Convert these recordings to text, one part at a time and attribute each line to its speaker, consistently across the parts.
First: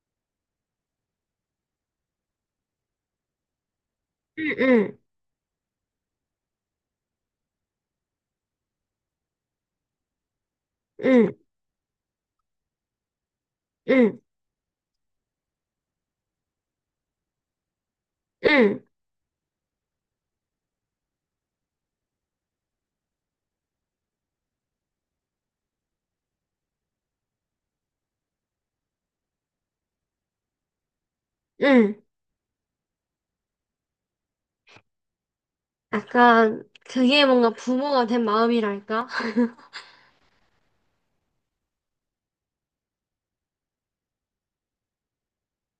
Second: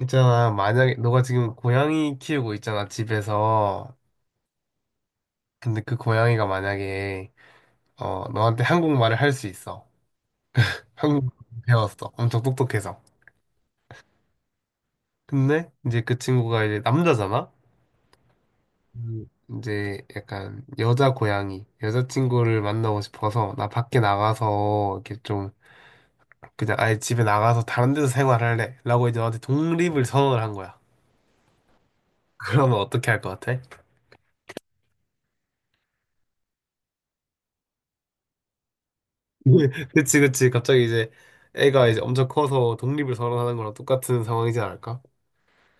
Speaker 1: 있잖아, 만약에, 너가 지금 고양이 키우고 있잖아, 집에서.
Speaker 2: 응,
Speaker 1: 근데 그 고양이가 만약에, 너한테 한국말을 할 수 있어.
Speaker 2: 응,
Speaker 1: 한국말 배웠어. 엄청 똑똑해서.
Speaker 2: 응,
Speaker 1: 근데 이제 그 친구가 이제 남자잖아?
Speaker 2: 응,
Speaker 1: 음, 이제 약간 여자 고양이, 여자친구를 만나고 싶어서 나 밖에 나가서 이렇게 좀 그냥 아예 집에 나가서 다른 데서 생활할래. 라고 이제 너한테 독립을 선언을 한 거야.
Speaker 2: 응.
Speaker 1: 그러면 어떻게 할 것 같아?
Speaker 2: 약간 그게 뭔가 부모가 된 마음이랄까?
Speaker 1: 그치, 그치. 갑자기 이제 애가 이제 엄청 커서 독립을 선언하는 거랑 똑같은 상황이지 않을까?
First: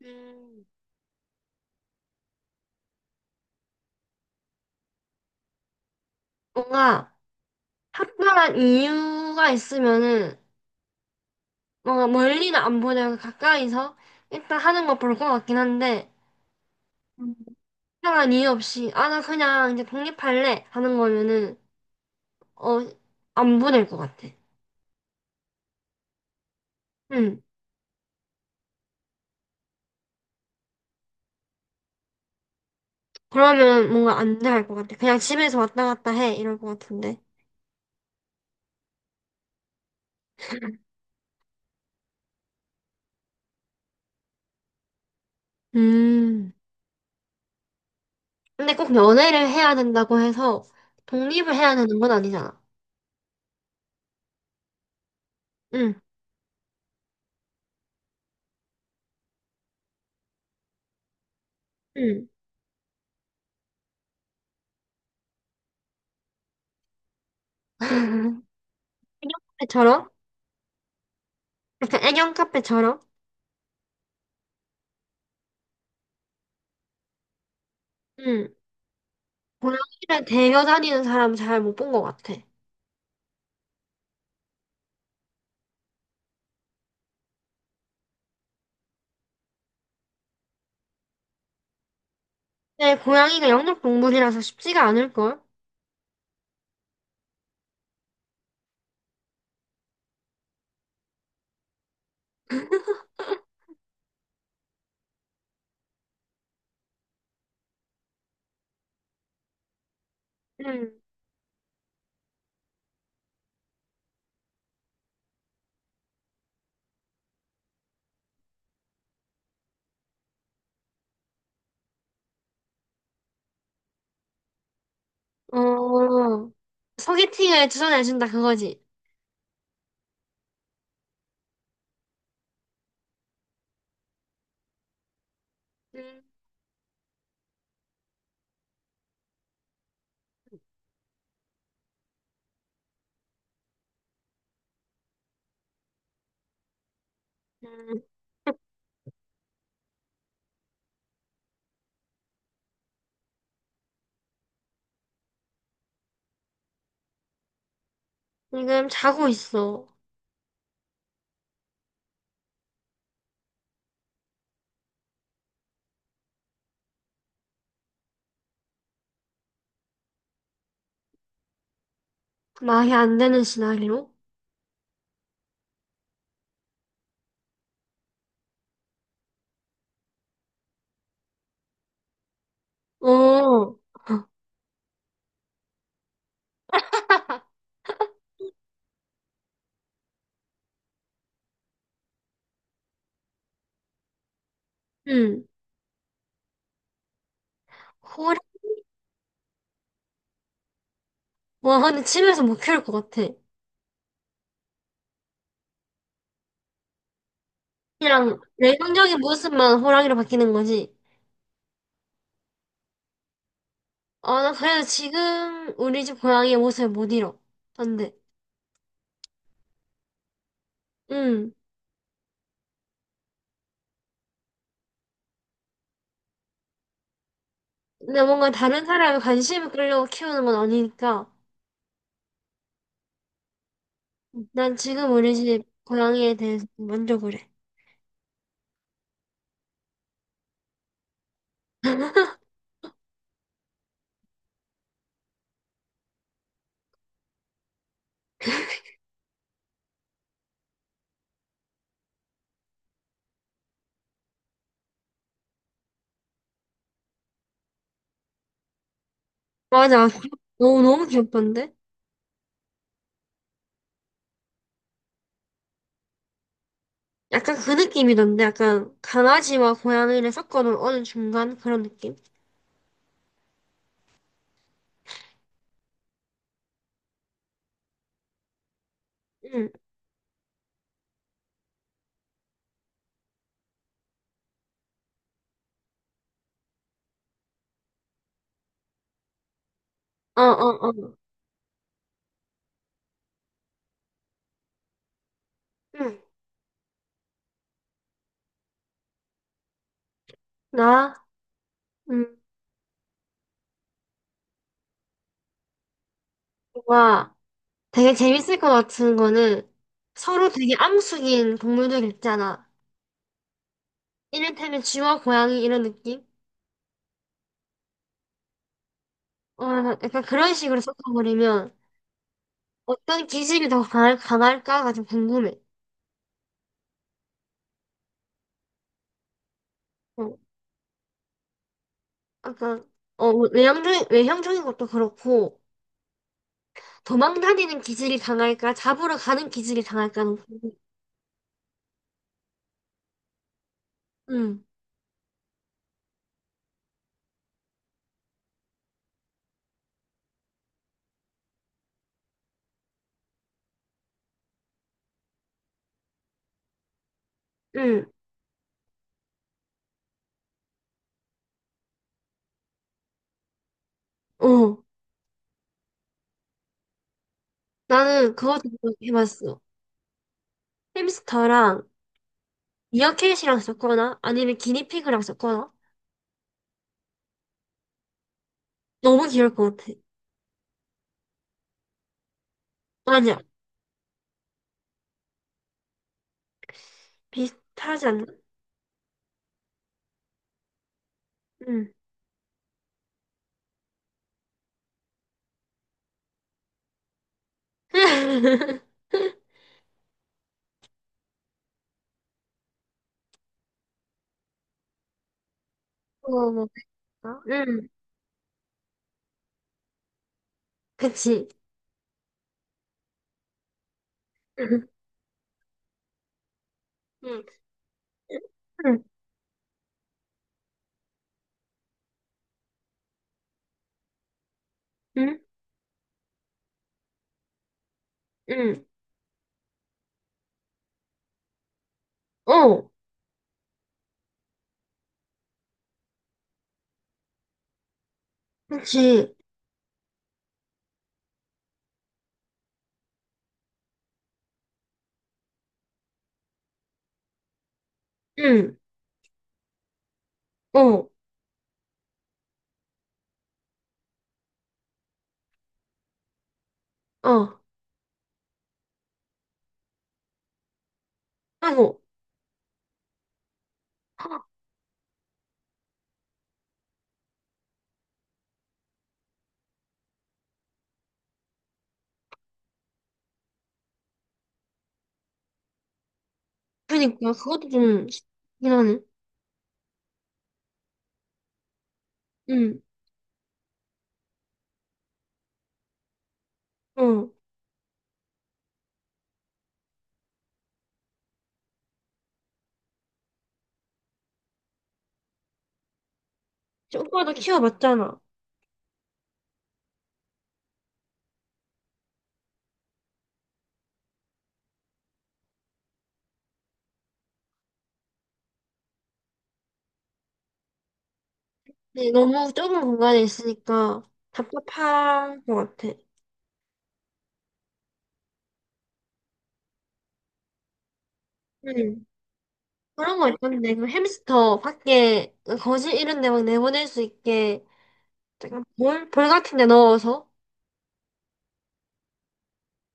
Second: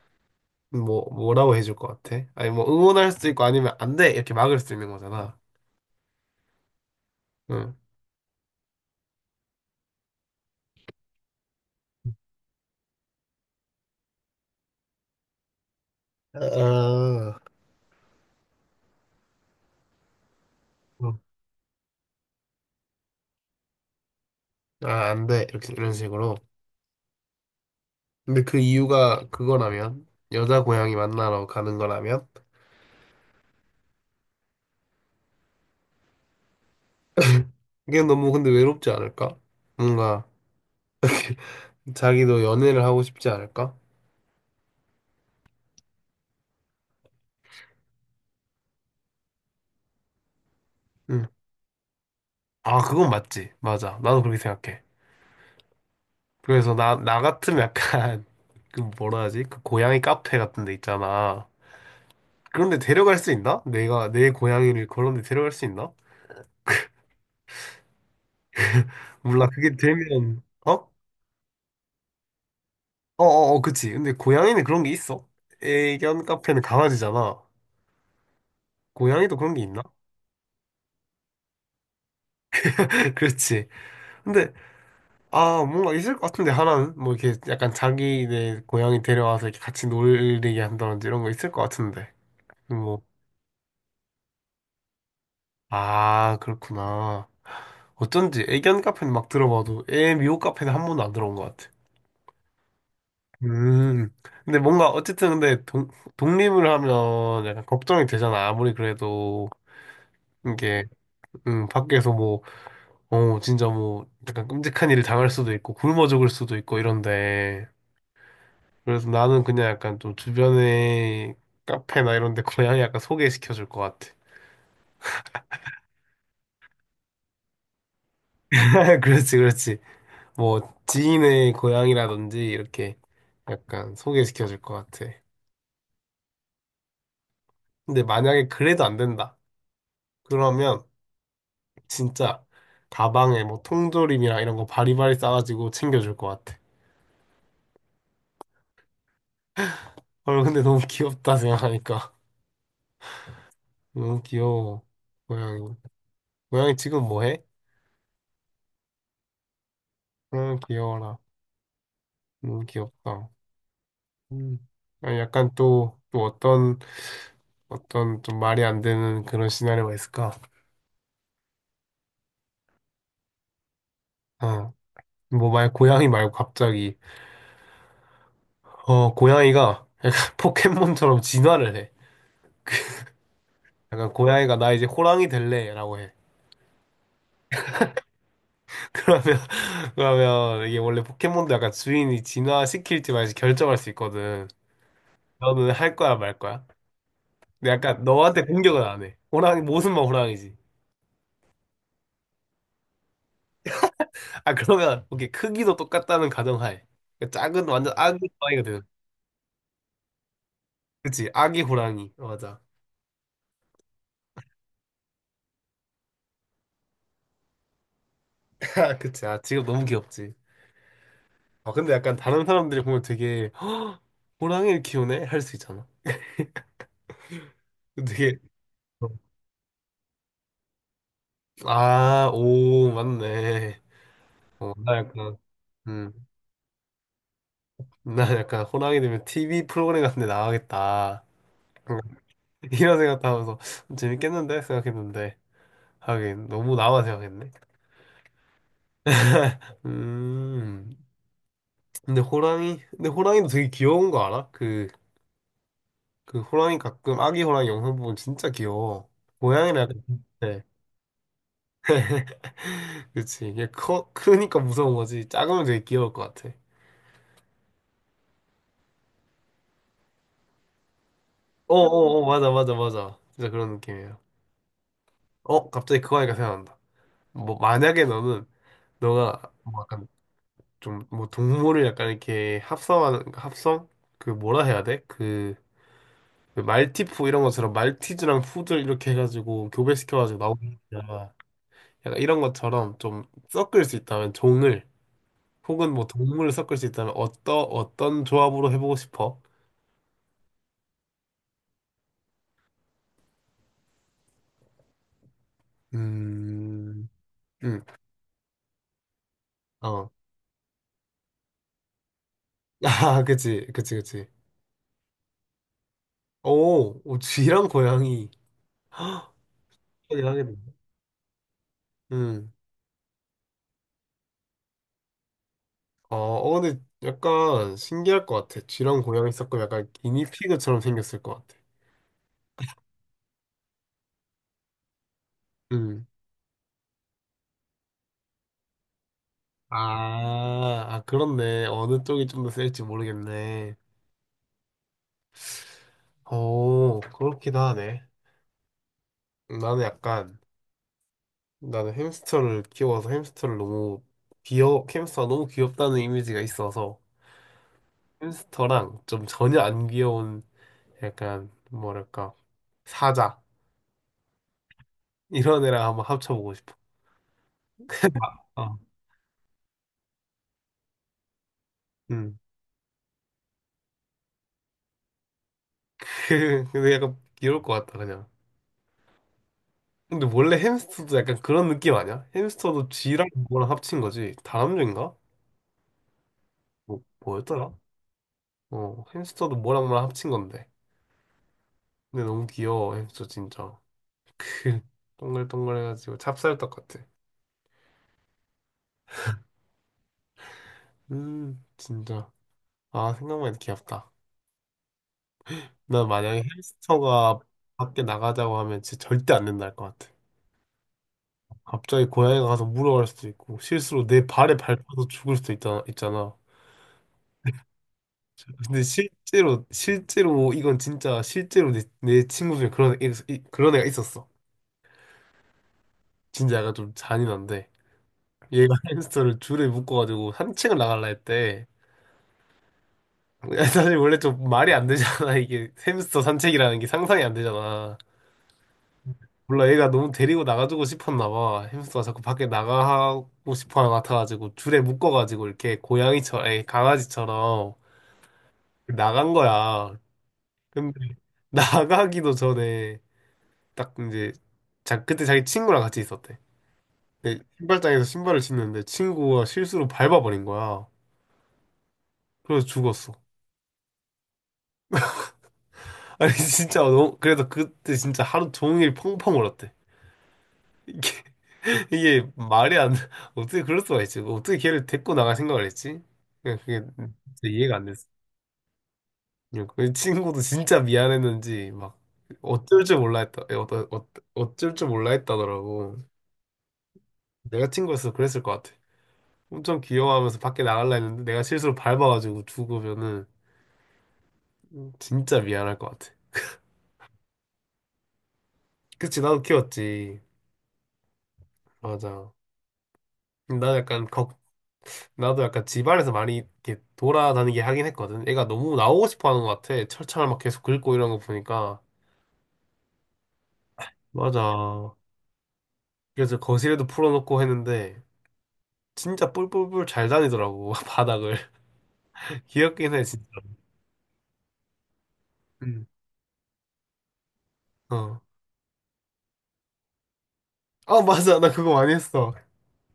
Speaker 2: 음.
Speaker 1: 뭐라고 해줄 것 같아? 아니, 뭐, 응원할 수도 있고 아니면 안 돼! 이렇게 막을 수도 있는 거잖아.
Speaker 2: 뭔가
Speaker 1: 응.
Speaker 2: 특별한 이유가 있으면은 뭔가 멀리는 안 보내고 가까이서 일단 하는 거 볼 것 같긴 한데.
Speaker 1: 아,
Speaker 2: 음. 특별한 이유 없이 아 나 그냥 이제 독립할래 하는
Speaker 1: 응.
Speaker 2: 거면은 어 안 보낼 것 같아.
Speaker 1: 아, 안 돼. 이렇게, 이런 식으로.
Speaker 2: 응.
Speaker 1: 근데 그 이유가 그거라면, 여자 고양이 만나러 가는 거라면,
Speaker 2: 그러면 뭔가 안 될 것 같아. 그냥 집에서 왔다 갔다 해 이럴 것 같은데.
Speaker 1: 그게 너무 근데 외롭지 않을까? 뭔가, 자기도 연애를 하고 싶지 않을까?
Speaker 2: 음. 근데 꼭 연애를 해야 된다고 해서
Speaker 1: 응.
Speaker 2: 독립을 해야 되는 건 아니잖아.
Speaker 1: 아, 그건 맞지. 맞아. 나도 그렇게 생각해.
Speaker 2: 응,
Speaker 1: 그래서 나 같으면 약간, 그 뭐라 하지? 그 고양이 카페 같은 데 있잖아.
Speaker 2: 응.
Speaker 1: 그런데 데려갈 수 있나? 내가 내 고양이를 그런 데 데려갈 수 있나?
Speaker 2: 애견
Speaker 1: 몰라, 그게
Speaker 2: 카페처럼?
Speaker 1: 되면, 어?
Speaker 2: 약간 애견 카페처럼?
Speaker 1: 어어어, 그치. 근데 고양이는 그런 게 있어. 애견 카페는 강아지잖아.
Speaker 2: 응.
Speaker 1: 고양이도 그런 게 있나?
Speaker 2: 고양이를 데려 다니는 사람 잘 못 본 것 같아.
Speaker 1: 그렇지. 근데, 아, 뭔가 있을 것 같은데, 하나는? 뭐 이렇게 약간 자기네 고양이 데려와서 이렇게 같이 놀게 한다든지 이런 거 있을 것 같은데. 뭐,
Speaker 2: 근데 고양이가 영역동물이라서 쉽지가 않을걸?
Speaker 1: 아, 그렇구나. 어쩐지 애견 카페는 막 들어봐도 애 미호 카페는 한 번도 안 들어온 것 같아. 음. 근데 뭔가 어쨌든 근데 독, 독립을 하면 약간 걱정이 되잖아. 아무리 그래도 이게
Speaker 2: 응.
Speaker 1: 밖에서 뭐, 진짜 뭐 약간 끔찍한 일을 당할 수도 있고 굶어 죽을 수도 있고 이런데. 그래서 나는 그냥 약간 좀 주변에 카페나 이런 데 고양이 약간 소개시켜 줄 것 같아.
Speaker 2: 어, 소개팅을 추천해준다 그거지.
Speaker 1: 그렇지, 그렇지. 뭐 지인의 고향이라든지 이렇게 약간 소개시켜 줄 것 같아.
Speaker 2: 응.
Speaker 1: 근데 만약에 그래도 안 된다. 그러면 진짜 가방에 뭐 통조림이랑 이런 거 바리바리 싸가지고 챙겨줄 것 같아.
Speaker 2: 응.
Speaker 1: 헐, 근데 너무 귀엽다 생각하니까. 너무 귀여워. 고양이. 고양이 지금 뭐 해?
Speaker 2: 지금 자고 있어.
Speaker 1: 응, 귀여워라. 너무 귀엽다. 음. 아니, 약간 또 어떤, 어떤 좀 말이 안 되는 그런 시나리오가 있을까?
Speaker 2: 말이 안 되는 시나리오?
Speaker 1: 어. 뭐 만약 고양이 말고 갑자기 고양이가 약간 포켓몬처럼 진화를 해.
Speaker 2: 어.
Speaker 1: 약간 고양이가 나 이제 호랑이 될래라고 해. 그러면 그러면 이게 원래 포켓몬도 약간 주인이 진화시킬지 말지 결정할 수 있거든.
Speaker 2: 응.
Speaker 1: 너는 할 거야 말 거야? 근데 약간
Speaker 2: 호랑,
Speaker 1: 너한테 공격은 안 해. 호랑이 모습만 호랑이지.
Speaker 2: 와, 근데 집에서 못 키울 것 같아.
Speaker 1: 아 그러면 오케이 크기도 똑같다는 가정하에 그러니까 작은 완전 아기
Speaker 2: 그냥
Speaker 1: 호랑이가 되는.
Speaker 2: 내성적인 모습만 호랑이로 바뀌는 거지.
Speaker 1: 그치 아기 호랑이 어, 맞아.
Speaker 2: 어, 나 그래서 지금 우리 집 고양이의 모습을 못 잃어. 안 돼.
Speaker 1: 그치 아 지금 너무 귀엽지.
Speaker 2: 응.
Speaker 1: 아 근데 약간 다른 사람들이 보면 되게 호랑이를 키우네 할 수 있잖아.
Speaker 2: 근데
Speaker 1: 되게
Speaker 2: 뭔가 다른
Speaker 1: 어,
Speaker 2: 사람의 관심을 끌려고 키우는 건 아니니까.
Speaker 1: 아, 오, 맞네. 어,
Speaker 2: 난
Speaker 1: 나
Speaker 2: 지금 우리
Speaker 1: 약간,
Speaker 2: 집
Speaker 1: 음,
Speaker 2: 고양이에 대해서 만족을 해.
Speaker 1: 나 약간 호랑이 되면 TV 프로그램 같은 데 나가겠다. 음, 이런 생각도 하면서 재밌겠는데? 생각했는데. 하긴, 너무 나만 생각했네. 음, 근데 호랑이도 되게 귀여운 거 알아? 그, 그 호랑이 가끔 아기 호랑이 영상 보면 진짜 귀여워. 고양이는
Speaker 2: 맞아.
Speaker 1: 약간,
Speaker 2: 귀엽-
Speaker 1: 네.
Speaker 2: 너무, 너무 귀엽던데?
Speaker 1: 그치. 이게 커, 크니까 무서운 거지. 작으면 되게 귀여울 것 같아.
Speaker 2: 약간 그 느낌이던데? 약간 강아지와 고양이를 섞어놓은 어느 중간 그런 느낌?
Speaker 1: 어어어, 맞아, 맞아, 맞아. 진짜 그런 느낌이야. 어, 갑자기 그거 하니까 생각난다. 뭐, 어, 만약에 너는, 너가,
Speaker 2: 응.
Speaker 1: 어, 뭐 약간, 좀, 뭐, 동물을 약간 이렇게 합성하는, 합성? 그, 뭐라 해야 돼? 그, 그 말티푸 이런 것처럼, 말티즈랑 푸들 이렇게 해가지고, 교배시켜가지고
Speaker 2: 어,
Speaker 1: 나오는
Speaker 2: 어, 어.
Speaker 1: 거잖아. 약간 이런 것처럼 좀 섞을 수 있다면, 종을, 혹은 뭐,
Speaker 2: 응.
Speaker 1: 동물을 섞을 수 있다면, 어떠 어떤 조합으로 해보고 싶어?
Speaker 2: 나? 응.
Speaker 1: 음,
Speaker 2: 좋아.
Speaker 1: 음,
Speaker 2: 되게 재밌을 것 같은 거는
Speaker 1: 어.
Speaker 2: 서로 되게 암숙인 동물들 있잖아.
Speaker 1: 아, 그치, 그치, 그치.
Speaker 2: 이를테면 쥐와 고양이 이런 느낌?
Speaker 1: 오, 오, 쥐랑 고양이. 헉,
Speaker 2: 어, 약간 그런
Speaker 1: 이하겠네
Speaker 2: 식으로 섞어버리면
Speaker 1: 음.
Speaker 2: 어떤 기질이 더 강할까가 좀 궁금해.
Speaker 1: 아, 어, 근데 약간 신기할 것 같아. 쥐랑 고양이 섞고 약간
Speaker 2: 어,
Speaker 1: 기니피그처럼 생겼을 것 같아.
Speaker 2: 약간, 어, 외형적인 것도 그렇고,
Speaker 1: 음.
Speaker 2: 도망다니는 기질이 강할까, 잡으러 가는 기질이 강할까는 궁금해.
Speaker 1: 아, 아, 그렇네. 어느 쪽이 좀 더 셀지 모르겠네.
Speaker 2: 응,
Speaker 1: 오, 그렇기도 하네. 나는 약간, 나는 햄스터를 키워서 햄스터를 너무 귀여, 햄스터가 너무 귀엽다는 이미지가 있어서
Speaker 2: 응,
Speaker 1: 햄스터랑 좀 전혀 안 귀여운 약간, 뭐랄까, 사자.
Speaker 2: 어.
Speaker 1: 이런 애랑 한번 합쳐보고 싶어.
Speaker 2: 나는 그것도
Speaker 1: 어.
Speaker 2: 해봤어. 햄스터랑
Speaker 1: 음.
Speaker 2: 미어캣이랑 섞거나 아니면 기니피그랑 섞거나
Speaker 1: 근데 약간 귀여울 것 같다 그냥.
Speaker 2: 너무 귀여울 것 같아.
Speaker 1: 근데 원래 햄스터도 약간 그런 느낌 아니야? 햄스터도 쥐랑
Speaker 2: 맞아.
Speaker 1: 뭐랑 합친 거지. 다람쥐인가? 뭐였더라?
Speaker 2: 비슷하지 않나?
Speaker 1: 어 햄스터도 뭐랑 뭐랑 합친 건데.
Speaker 2: 응.
Speaker 1: 근데 너무 귀여워 햄스터 진짜. 동글동글해가지고 찹쌀떡 같아. 진짜. 아 생각만 해도 귀엽다. 나 만약에
Speaker 2: 뭐먹
Speaker 1: 햄스터가
Speaker 2: 까 응.
Speaker 1: 밖에 나가자고 하면 진짜 절대 안 된다 할 것 같아.
Speaker 2: 그치.
Speaker 1: 갑자기 고양이가 가서 물어갈 수도 있고 실수로 내 발에
Speaker 2: 응.
Speaker 1: 밟혀서 죽을 수도 있다, 있잖아.
Speaker 2: 응.
Speaker 1: 근데
Speaker 2: 응.
Speaker 1: 실제로 이건 진짜 실제로 내 친구 중에 그런 애, 그런 애가 있었어.
Speaker 2: 응.
Speaker 1: 진짜 약간 좀 잔인한데 얘가
Speaker 2: 응.
Speaker 1: 햄스터를 줄에 묶어가지고 산책을 나갈라 했대.
Speaker 2: 어.
Speaker 1: 사실 원래 좀 말이 안 되잖아 이게 햄스터 산책이라는 게 상상이 안 되잖아.
Speaker 2: 그치.
Speaker 1: 몰라 얘가 너무 데리고 나가주고 싶었나 봐. 햄스터가 자꾸 밖에 나가고 싶어 하는 것 같아가지고 줄에 묶어가지고 이렇게 고양이처럼 아니, 강아지처럼
Speaker 2: 응.
Speaker 1: 나간 거야. 근데
Speaker 2: 어.
Speaker 1: 나가기도 전에 딱 이제 자 그때 자기 친구랑 같이 있었대. 근데
Speaker 2: 어.
Speaker 1: 신발장에서 신발을 신는데 친구가 실수로 밟아버린 거야.
Speaker 2: 아이고.
Speaker 1: 그래서 죽었어.
Speaker 2: 헉,
Speaker 1: 아니 진짜 너무 그래서 그때 진짜 하루 종일 펑펑 울었대. 이게 이게 말이 안 돼. 어떻게 그럴 수가 있지? 어떻게 걔를 데리고 나갈 생각을 했지? 그냥 그게
Speaker 2: 그니까
Speaker 1: 진짜
Speaker 2: 그것도
Speaker 1: 이해가 안 됐어.
Speaker 2: 좀 쉽긴 하네.
Speaker 1: 그 친구도 진짜 미안했는지 막
Speaker 2: 응.
Speaker 1: 어쩔 줄 몰라 했다. 어쩔 줄 몰라 했다더라고.
Speaker 2: 어.
Speaker 1: 내가 친구였어 그랬을 것 같아. 엄청 귀여워하면서 밖에 나갈라 했는데 내가 실수로 밟아가지고 죽으면은 진짜 미안할 것 같아.
Speaker 2: 오빠도 키워봤잖아.
Speaker 1: 그치, 나도 키웠지. 맞아. 나도 약간 걱, 나도 약간 집안에서 많이 이렇게 돌아다니게 하긴 했거든. 애가 너무 나오고 싶어 하는 것 같아. 철창을 막 계속 긁고 이런 거 보니까.
Speaker 2: 근데 너무 좁은 공간에 있으니까
Speaker 1: 맞아.
Speaker 2: 답답한 것 같아.
Speaker 1: 그래서 거실에도 풀어놓고 했는데 진짜 뿔뿔뿔 잘 다니더라고, 바닥을.
Speaker 2: 응.
Speaker 1: 귀엽긴 해,
Speaker 2: 그런
Speaker 1: 진짜.
Speaker 2: 거 있던데, 그 햄스터 밖에 그
Speaker 1: 음.
Speaker 2: 거실 이런 데 막 내보낼 수 있게
Speaker 1: 어.
Speaker 2: 내가 볼 같은 데 넣어서.
Speaker 1: 아, 맞아. 나 그거 많이 했어.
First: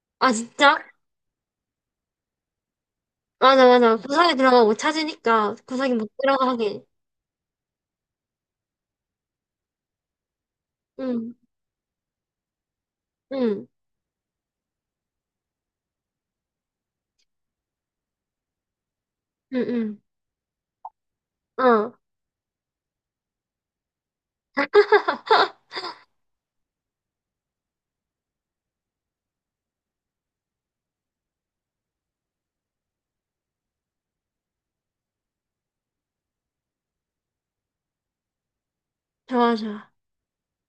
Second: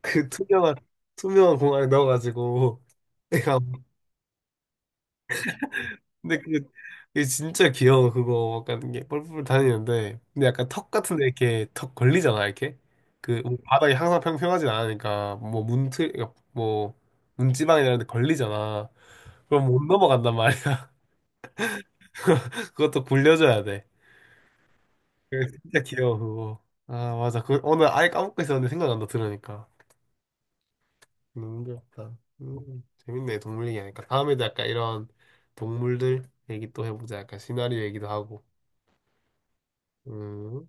Speaker 1: 그
Speaker 2: 아,
Speaker 1: 투명한,
Speaker 2: 진짜?
Speaker 1: 투명한 공간에 넣어가지고 애가
Speaker 2: 맞아, 맞아. 구석에 들어가고 찾으니까 구석에 못
Speaker 1: 근데
Speaker 2: 들어가게.
Speaker 1: 그게 진짜 귀여워 그거 약간 이게 뿔뿔 다니는데 근데 약간 턱 같은데
Speaker 2: 응,
Speaker 1: 이렇게 턱 걸리잖아 이렇게 그 뭐
Speaker 2: 응,
Speaker 1: 바닥이 항상 평평하진 않으니까 뭐 문틀 그러니까 뭐 문지방이 이런 데 걸리잖아 그럼 못
Speaker 2: 응,
Speaker 1: 넘어간단 말이야
Speaker 2: 응. 어,
Speaker 1: 그것도 굴려줘야 돼 그게 진짜 귀여워 그거 아 맞아 그 오늘 아예 까먹고 있었는데 생각난다 들으니까 너무 귀엽다 재밌네 동물 얘기하니까 다음에도 약간 이런 동물들 얘기 또 해보자 약간 시나리오 얘기도 하고
Speaker 2: 좋아, 좋아.
Speaker 1: 음.